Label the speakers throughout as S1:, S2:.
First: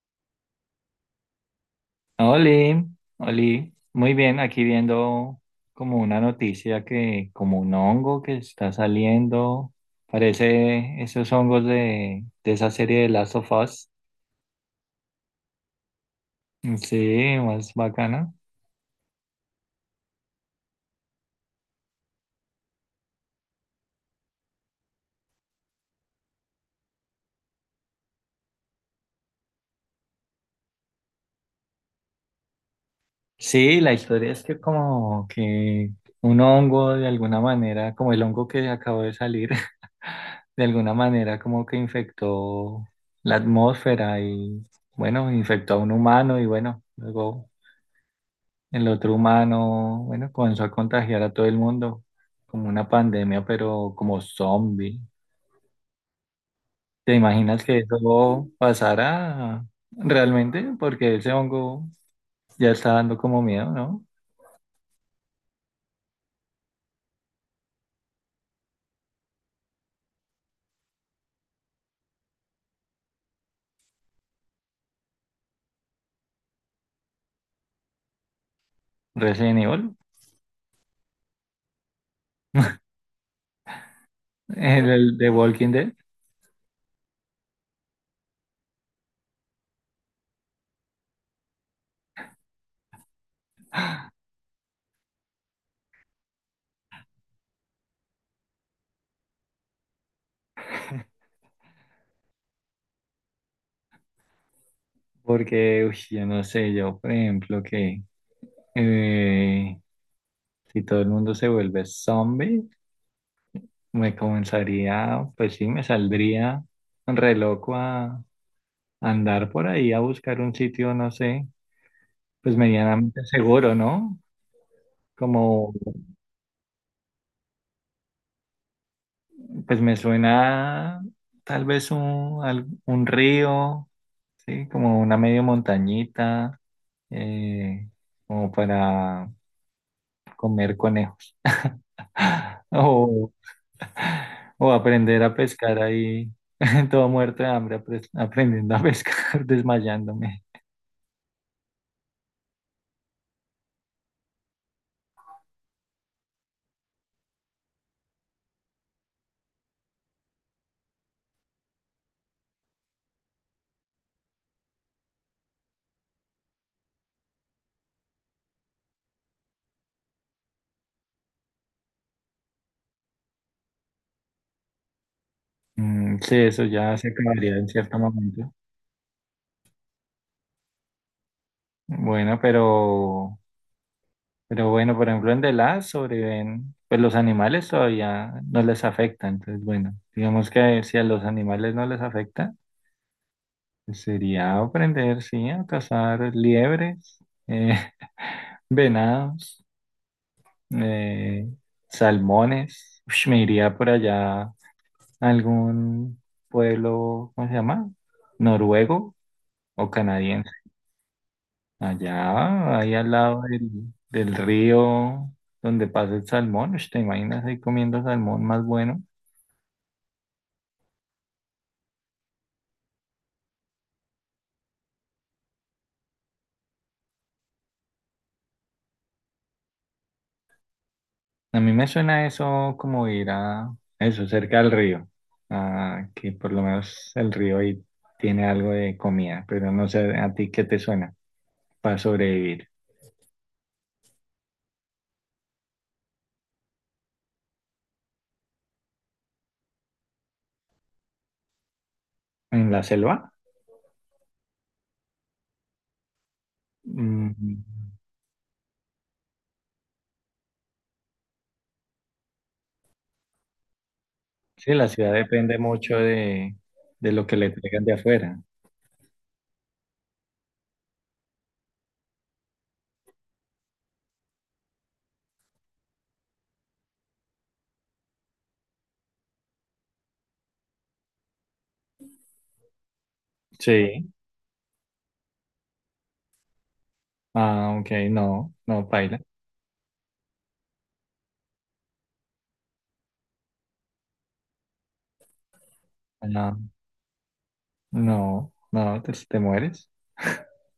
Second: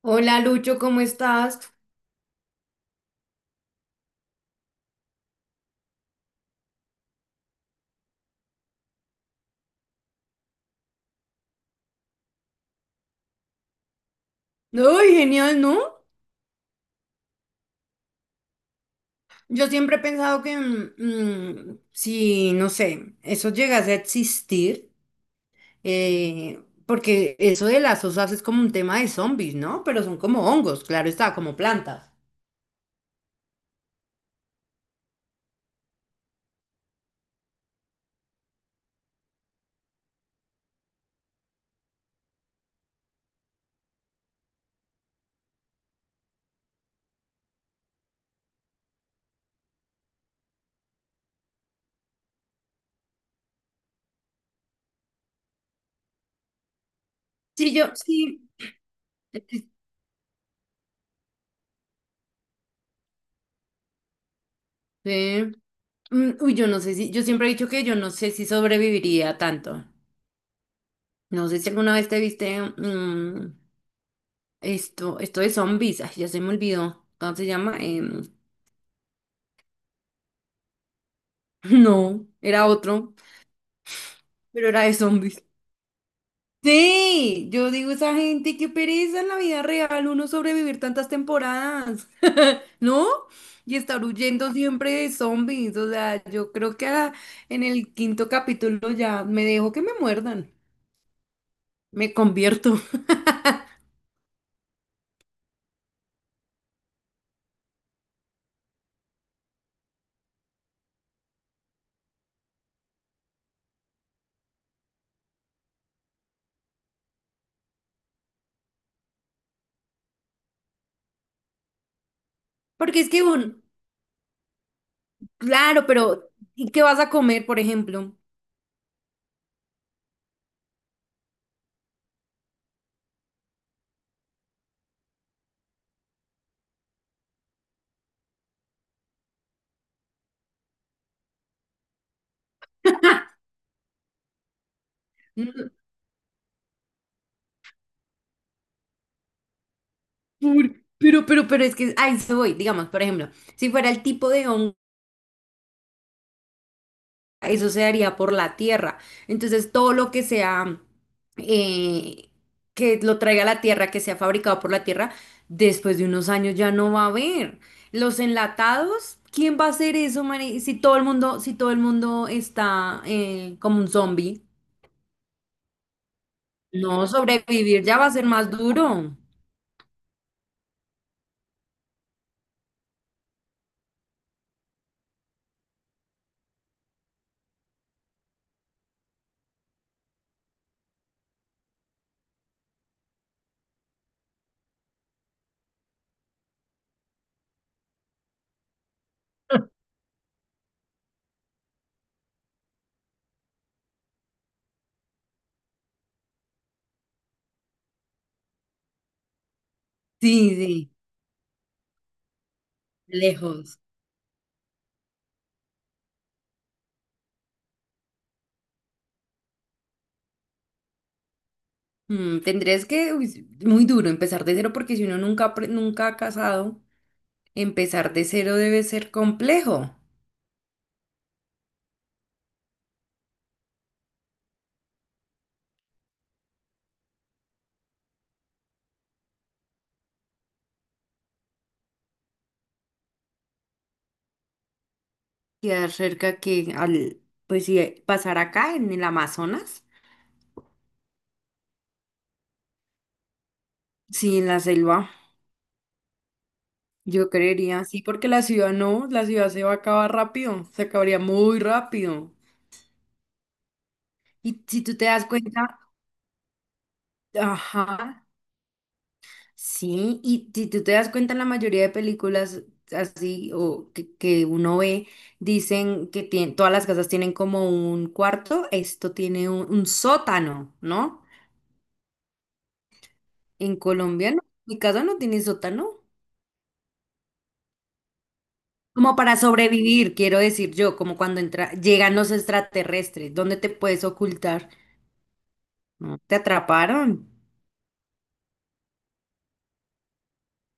S1: Hola Lucho, ¿cómo estás?
S2: Oli, Oli, muy bien, aquí viendo como una noticia que como un hongo que está saliendo, parece esos hongos de esa serie de Last of Us.
S1: Ay, genial, ¿no?
S2: Sí, más bacana.
S1: Yo siempre he pensado que si, no sé, eso llegase a existir, porque eso de las osas es como un tema de zombies, ¿no? Pero son como hongos, claro está, como plantas.
S2: Sí, la historia es que como que un hongo de alguna manera, como el hongo que acabó de salir, de alguna manera como que infectó la atmósfera y bueno, infectó a un humano y bueno, luego el otro humano, bueno, comenzó a contagiar a todo el mundo, como una pandemia, pero como zombie. ¿Te imaginas
S1: Sí,
S2: que
S1: yo, sí.
S2: eso pasara realmente? Porque ese hongo ya está dando como miedo, ¿no?
S1: Sí. Uy, yo no sé si, yo siempre he dicho que yo no sé si sobreviviría tanto. No sé si alguna vez te viste esto de zombies, ay, ya se me olvidó, ¿cómo se llama?
S2: Resident Evil.
S1: No, era otro, pero era
S2: el,
S1: de
S2: el de
S1: zombies.
S2: Walking Dead,
S1: Sí, yo digo esa gente, qué pereza en la vida real uno sobrevivir tantas temporadas, ¿no? Y estar huyendo siempre de zombies, o sea, yo creo que en el quinto capítulo ya me dejo que me muerdan, me convierto.
S2: porque uy, yo no sé, yo por ejemplo que eh, si todo el mundo se vuelve zombie, me comenzaría, pues sí, me saldría re loco a andar por ahí a buscar un sitio, no sé, pues
S1: Porque es que,
S2: medianamente seguro, ¿no? Como,
S1: claro, pero ¿y qué vas a comer, por ejemplo?
S2: pues me suena tal vez un, un río, ¿sí? Como una medio montañita, eh, como para comer conejos. O, o aprender a
S1: Mm,
S2: pescar ahí, todo muerto de hambre, aprendiendo a pescar, desmayándome.
S1: pero es que, ahí se voy, digamos, por ejemplo, si fuera el tipo de hongo. Eso se daría por la tierra. Entonces, todo lo que sea, eh, que lo traiga la tierra, que sea fabricado por la tierra, después de unos años ya no va a haber. Los enlatados, ¿quién va a hacer eso, Mari? Si todo el mundo está como un zombie,
S2: Mm, sí, eso ya
S1: no
S2: se acabaría en
S1: sobrevivir
S2: cierto
S1: ya va a ser más
S2: momento.
S1: duro.
S2: Bueno, pero... Pero bueno, por ejemplo, en The Last sobreviven, pues los animales todavía no les afecta. Entonces, bueno, digamos que si a los animales no les afecta, pues sería aprender, sí, a cazar liebres, venados, eh, salmones. Ush, me iría por allá a algún pueblo, ¿cómo se llama? Noruego o canadiense.
S1: Sí, sí,
S2: Allá, ahí al lado
S1: lejos.
S2: del río donde pasa el salmón, ush, ¿te imaginas ahí comiendo salmón más bueno?
S1: Tendrías que, uy, muy duro, empezar de cero, porque si uno nunca, nunca ha casado, empezar de cero debe ser complejo.
S2: A mí me suena eso como ir a eso, cerca del río, ah, que por lo menos el río ahí tiene algo de comida, pero no sé a ti qué te suena para sobrevivir.
S1: Queda cerca que al, pues sí, pasar acá en el Amazonas.
S2: ¿En la selva?
S1: Sí, en la selva, yo
S2: Mm,
S1: creería, sí, porque la ciudad no, la ciudad se va a acabar rápido, se acabaría muy rápido. Y
S2: sí,
S1: si
S2: la
S1: tú te
S2: ciudad
S1: das
S2: depende
S1: cuenta,
S2: mucho de lo que le traigan de
S1: ajá,
S2: afuera.
S1: sí, y si tú te das cuenta, la mayoría de películas así o que uno ve, dicen que todas las casas tienen como un cuarto, esto tiene un sótano, ¿no? En
S2: Sí.
S1: Colombia no, mi casa no tiene sótano.
S2: Ah, ok, no, no,
S1: Como
S2: paila.
S1: para sobrevivir, quiero decir yo, como cuando llegan los extraterrestres, ¿dónde te puedes ocultar? No, ¿Te
S2: Ah,
S1: atraparon?
S2: no, no, te mueres.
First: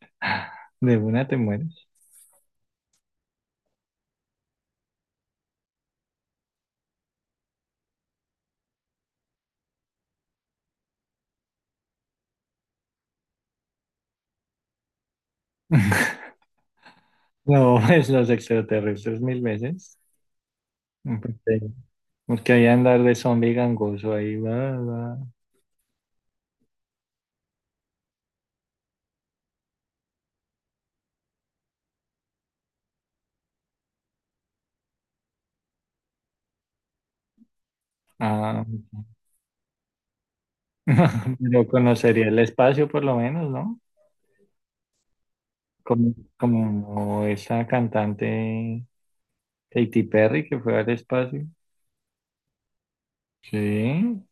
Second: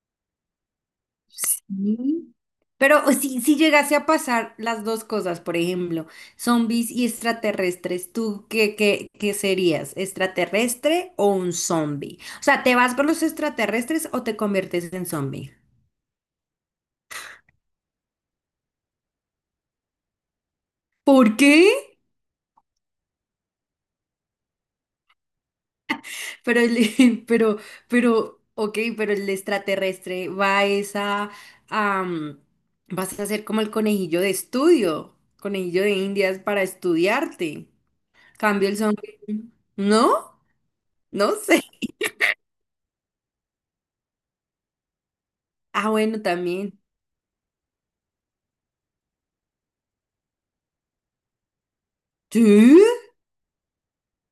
S2: De una te mueres.
S1: Sí. Pero o si llegase a pasar las dos cosas, por ejemplo, zombies y extraterrestres, ¿tú qué serías? ¿Extraterrestre o un zombie? O sea, ¿te vas con los extraterrestres o te conviertes en zombie?
S2: No, es los extraterrestres mil veces.
S1: ¿Por
S2: Porque,
S1: qué?
S2: porque ahí andar de zombie gangoso ahí, va, va.
S1: Pero el, pero, ok, pero el extraterrestre va a esa, am, vas a ser como el conejillo de estudio, conejillo de Indias para estudiarte.
S2: Ah,
S1: Cambio el zombie. ¿No? No sé.
S2: pero conocería el espacio por lo menos, ¿no?
S1: Ah,
S2: Como,
S1: bueno, también.
S2: como esa cantante Katy Perry que fue al espacio.
S1: ¿Sí?
S2: Sí,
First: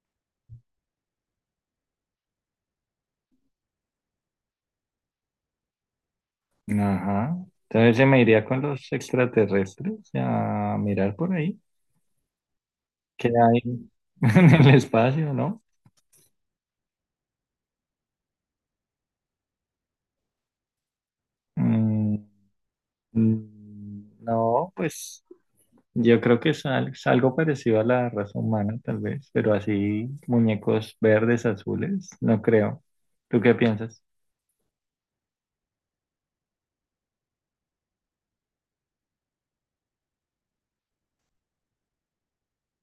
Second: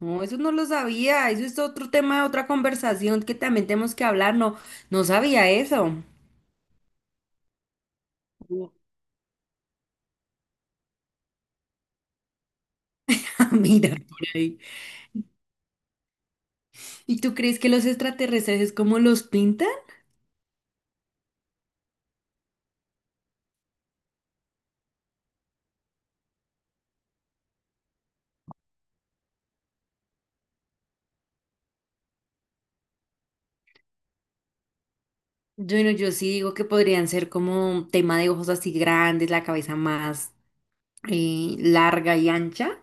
S1: No, eso no lo sabía. Eso es otro tema de otra conversación que también tenemos que hablar. No, no sabía eso.
S2: ajá. Entonces se me iría con los extraterrestres a mirar por ahí, qué hay
S1: Mira por
S2: en
S1: ahí.
S2: el espacio, ¿no?
S1: ¿Y tú crees que los extraterrestres es como los pintan?
S2: Mm, mm, no, pues yo creo que es, es algo parecido a la raza humana, tal vez, pero así muñecos verdes, azules, no creo. ¿Tú qué piensas?
S1: Yo, no- yo sí digo que podrían ser como tema de ojos así grandes, la cabeza más larga y ancha.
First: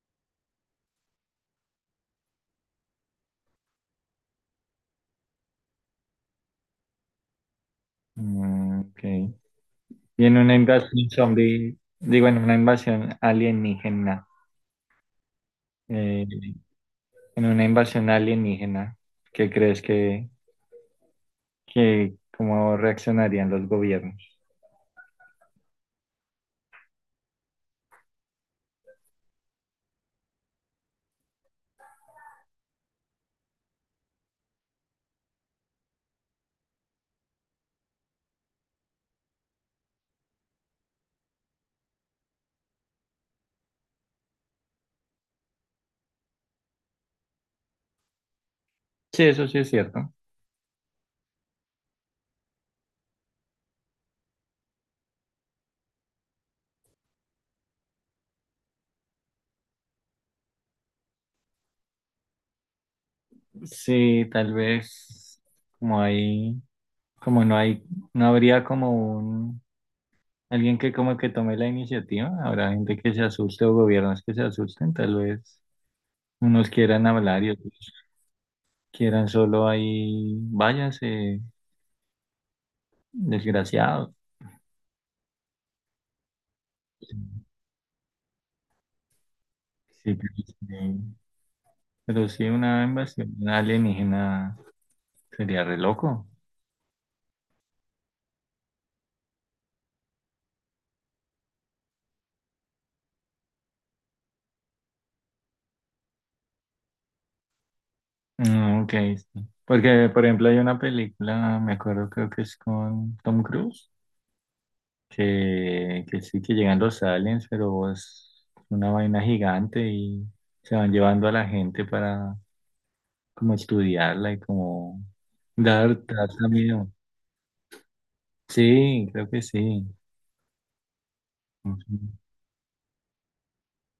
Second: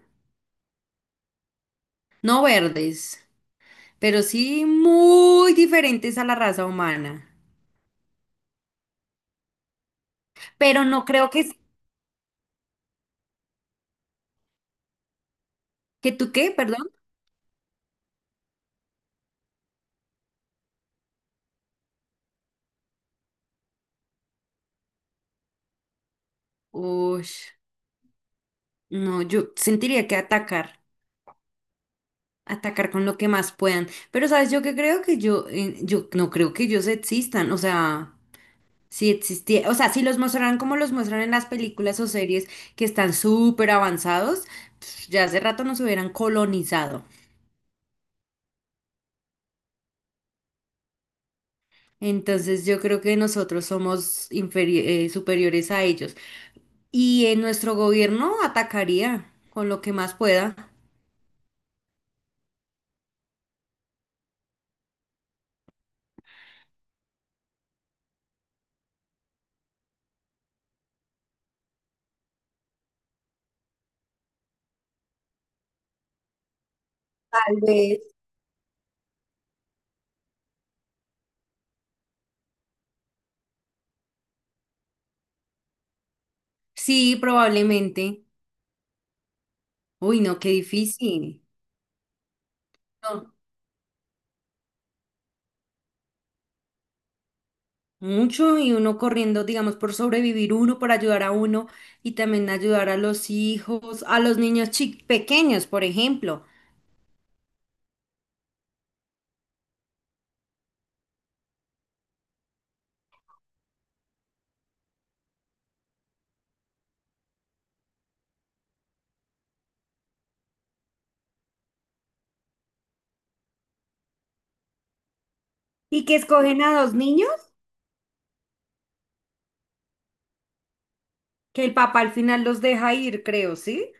S1: No verdes, pero sí muy diferentes a la raza humana.
S2: Mm, ok. Y en una
S1: Pero no
S2: invasión
S1: creo que,
S2: zombie, digo, en una invasión alienígena, eh,
S1: tú qué, perdón.
S2: en una invasión alienígena, ¿qué crees que cómo reaccionarían los gobiernos?
S1: Uy, no, yo sentiría que atacar con lo que más puedan. Pero sabes, yo que creo que yo no creo que ellos existan. O sea. Si existía, o sea, si los mostraran como los muestran en las películas o series que están súper avanzados, ya hace rato nos hubieran colonizado.
S2: Sí, eso sí es cierto.
S1: Entonces yo creo que nosotros somos superiores a ellos. Y en nuestro gobierno atacaría con lo que más pueda.
S2: Sí, tal vez como hay como no hay, no habría como un, alguien que como que tome la iniciativa, habrá gente que se asuste o gobiernos que se asusten, tal vez unos quieran hablar y
S1: Tal
S2: otros
S1: vez.
S2: quieran solo ahí, váyanse, desgraciados. Sí,
S1: Sí, probablemente.
S2: pero
S1: Uy, no, qué
S2: sí,
S1: difícil.
S2: pero sí, una invasión alienígena sería re loco.
S1: Mucho y uno corriendo, digamos, por sobrevivir uno, por ayudar a uno y también ayudar a los hijos, a los niños pequeños, por ejemplo,
S2: Mm, ok, sí. Porque, por ejemplo, hay una película, me acuerdo, creo que es con Tom Cruise, que sí, que llegan los aliens, pero es una vaina gigante y se van llevando a la gente para como estudiarla y como dar,
S1: y que
S2: dar
S1: escogen a
S2: también.
S1: dos niños
S2: Sí, creo que sí.
S1: que el
S2: Ujú.
S1: papá al final los deja ir, creo, ¿sí?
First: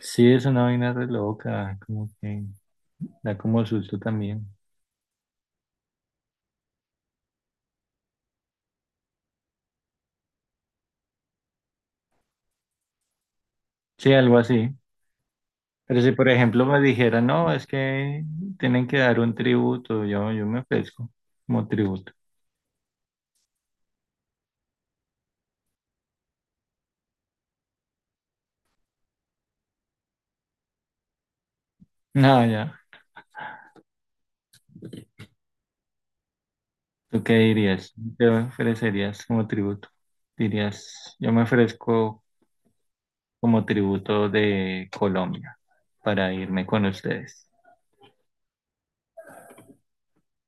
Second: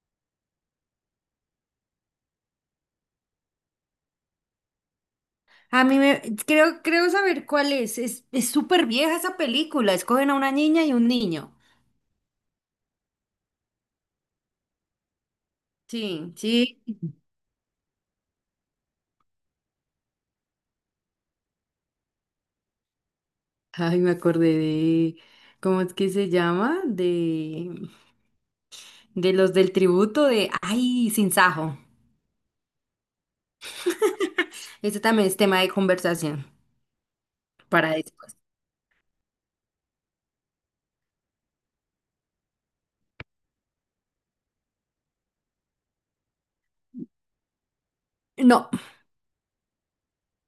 S2: Sí, es una vaina re loca, como que da como susto también.
S1: A mí creo saber cuál es. Es súper vieja esa película. Escogen a una niña y un niño.
S2: Sí, algo así. Pero si por
S1: Sí,
S2: ejemplo
S1: sí.
S2: me dijera no, es que tienen que dar un tributo, yo me ofrezco como tributo.
S1: Ay, me acordé de, ¿cómo es que se llama? De los del tributo de, ay, Sinsajo.
S2: No, ya.
S1: Ese también es tema de conversación.
S2: ¿Tú qué
S1: Para
S2: dirías? ¿Te
S1: después.
S2: ofrecerías como tributo? Dirías, yo me ofrezco como tributo de Colombia para irme con ustedes.
S1: No,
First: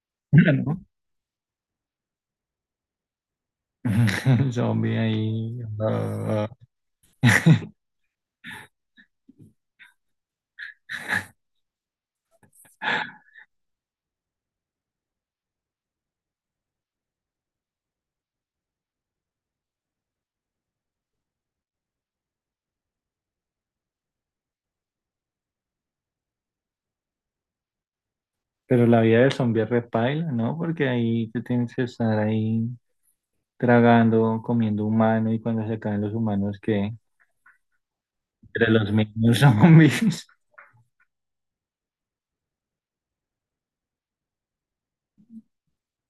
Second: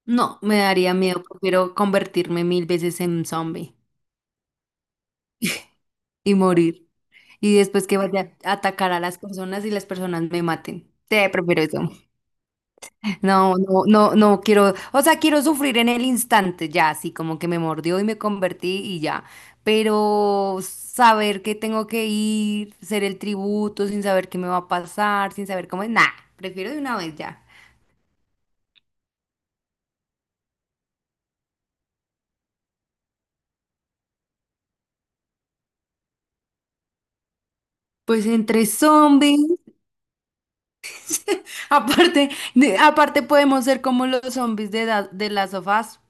S1: no, me
S2: ¿No?
S1: daría miedo. Prefiero convertirme mil veces en zombie
S2: El zombie ahí.
S1: y
S2: Ah,
S1: morir. Y después que vaya a atacar a las personas y las personas me maten. Sí, prefiero eso. No, no, no, no quiero. O sea, quiero sufrir en el instante ya, así como que me mordió y me convertí y ya. Pero saber que tengo que ir, ser el tributo sin saber qué me va a pasar, sin saber cómo es. Nah, prefiero de una vez ya.
S2: pero la vida del zombie es repaila, ¿no? Porque ahí te tienes que estar ahí tragando, comiendo humano y cuando se acaban los humanos, que...
S1: Pues entre
S2: Entre los mismos
S1: zombies.
S2: zombies.
S1: Aparte, aparte podemos ser como los zombies de, de las sofás,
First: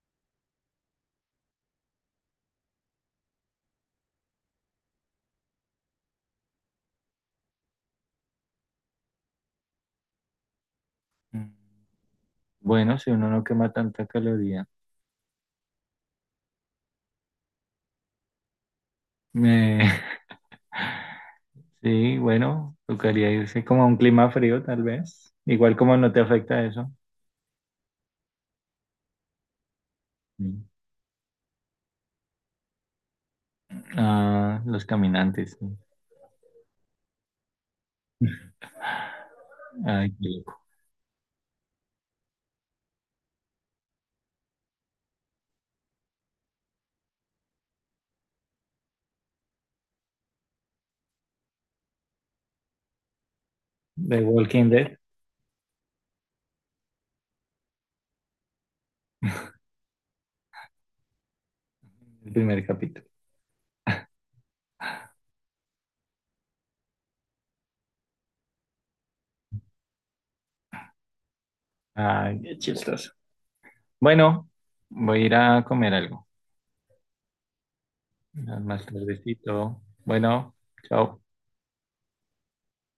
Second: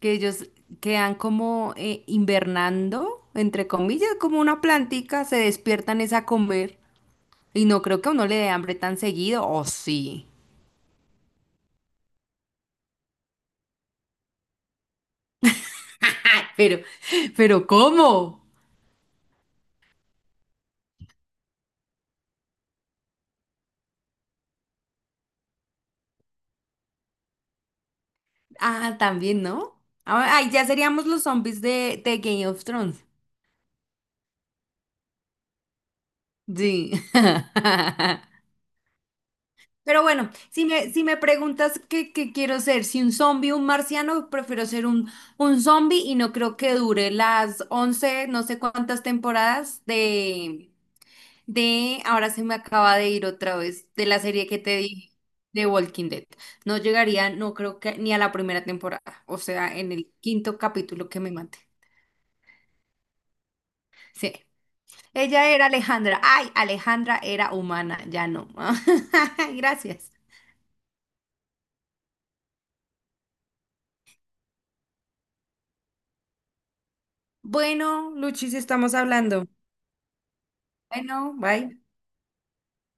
S1: que ellos quedan como invernando, entre comillas, como una plantica, se despiertan es a comer. Y no creo que a uno le dé hambre tan seguido, o sí.
S2: Bueno, si uno no quema tanta caloría.
S1: Pero, pero ¿cómo?
S2: Me- sí, bueno, tocaría irse como a un clima frío, tal vez. Igual como no te afecta eso.
S1: Ah, también, ¿no? Ah, Ay,
S2: Mm.
S1: ya seríamos los zombies de, Game of Thrones.
S2: Ah, los caminantes, sí.
S1: Sí. Pero
S2: Ay, qué
S1: bueno,
S2: loco.
S1: si me preguntas qué quiero ser, si un zombie o un marciano, prefiero ser un zombie y no creo que dure las 11 no sé cuántas temporadas ahora se me acaba de ir otra vez, de la
S2: The
S1: serie que
S2: Walking
S1: te
S2: Dead,
S1: dije, de Walking Dead. No llegaría, no creo que ni a la primera temporada, o sea, en el quinto capítulo que me mate.
S2: el primer capítulo.
S1: Sí, ella era Alejandra. Ay, Alejandra era humana, ya no. Gracias.
S2: Ay, qué chistoso. Bueno, voy a ir a comer algo.
S1: Bueno, Luchi, si
S2: Más
S1: estamos hablando.
S2: tardecito. Bueno, chao.
S1: Bueno, bye.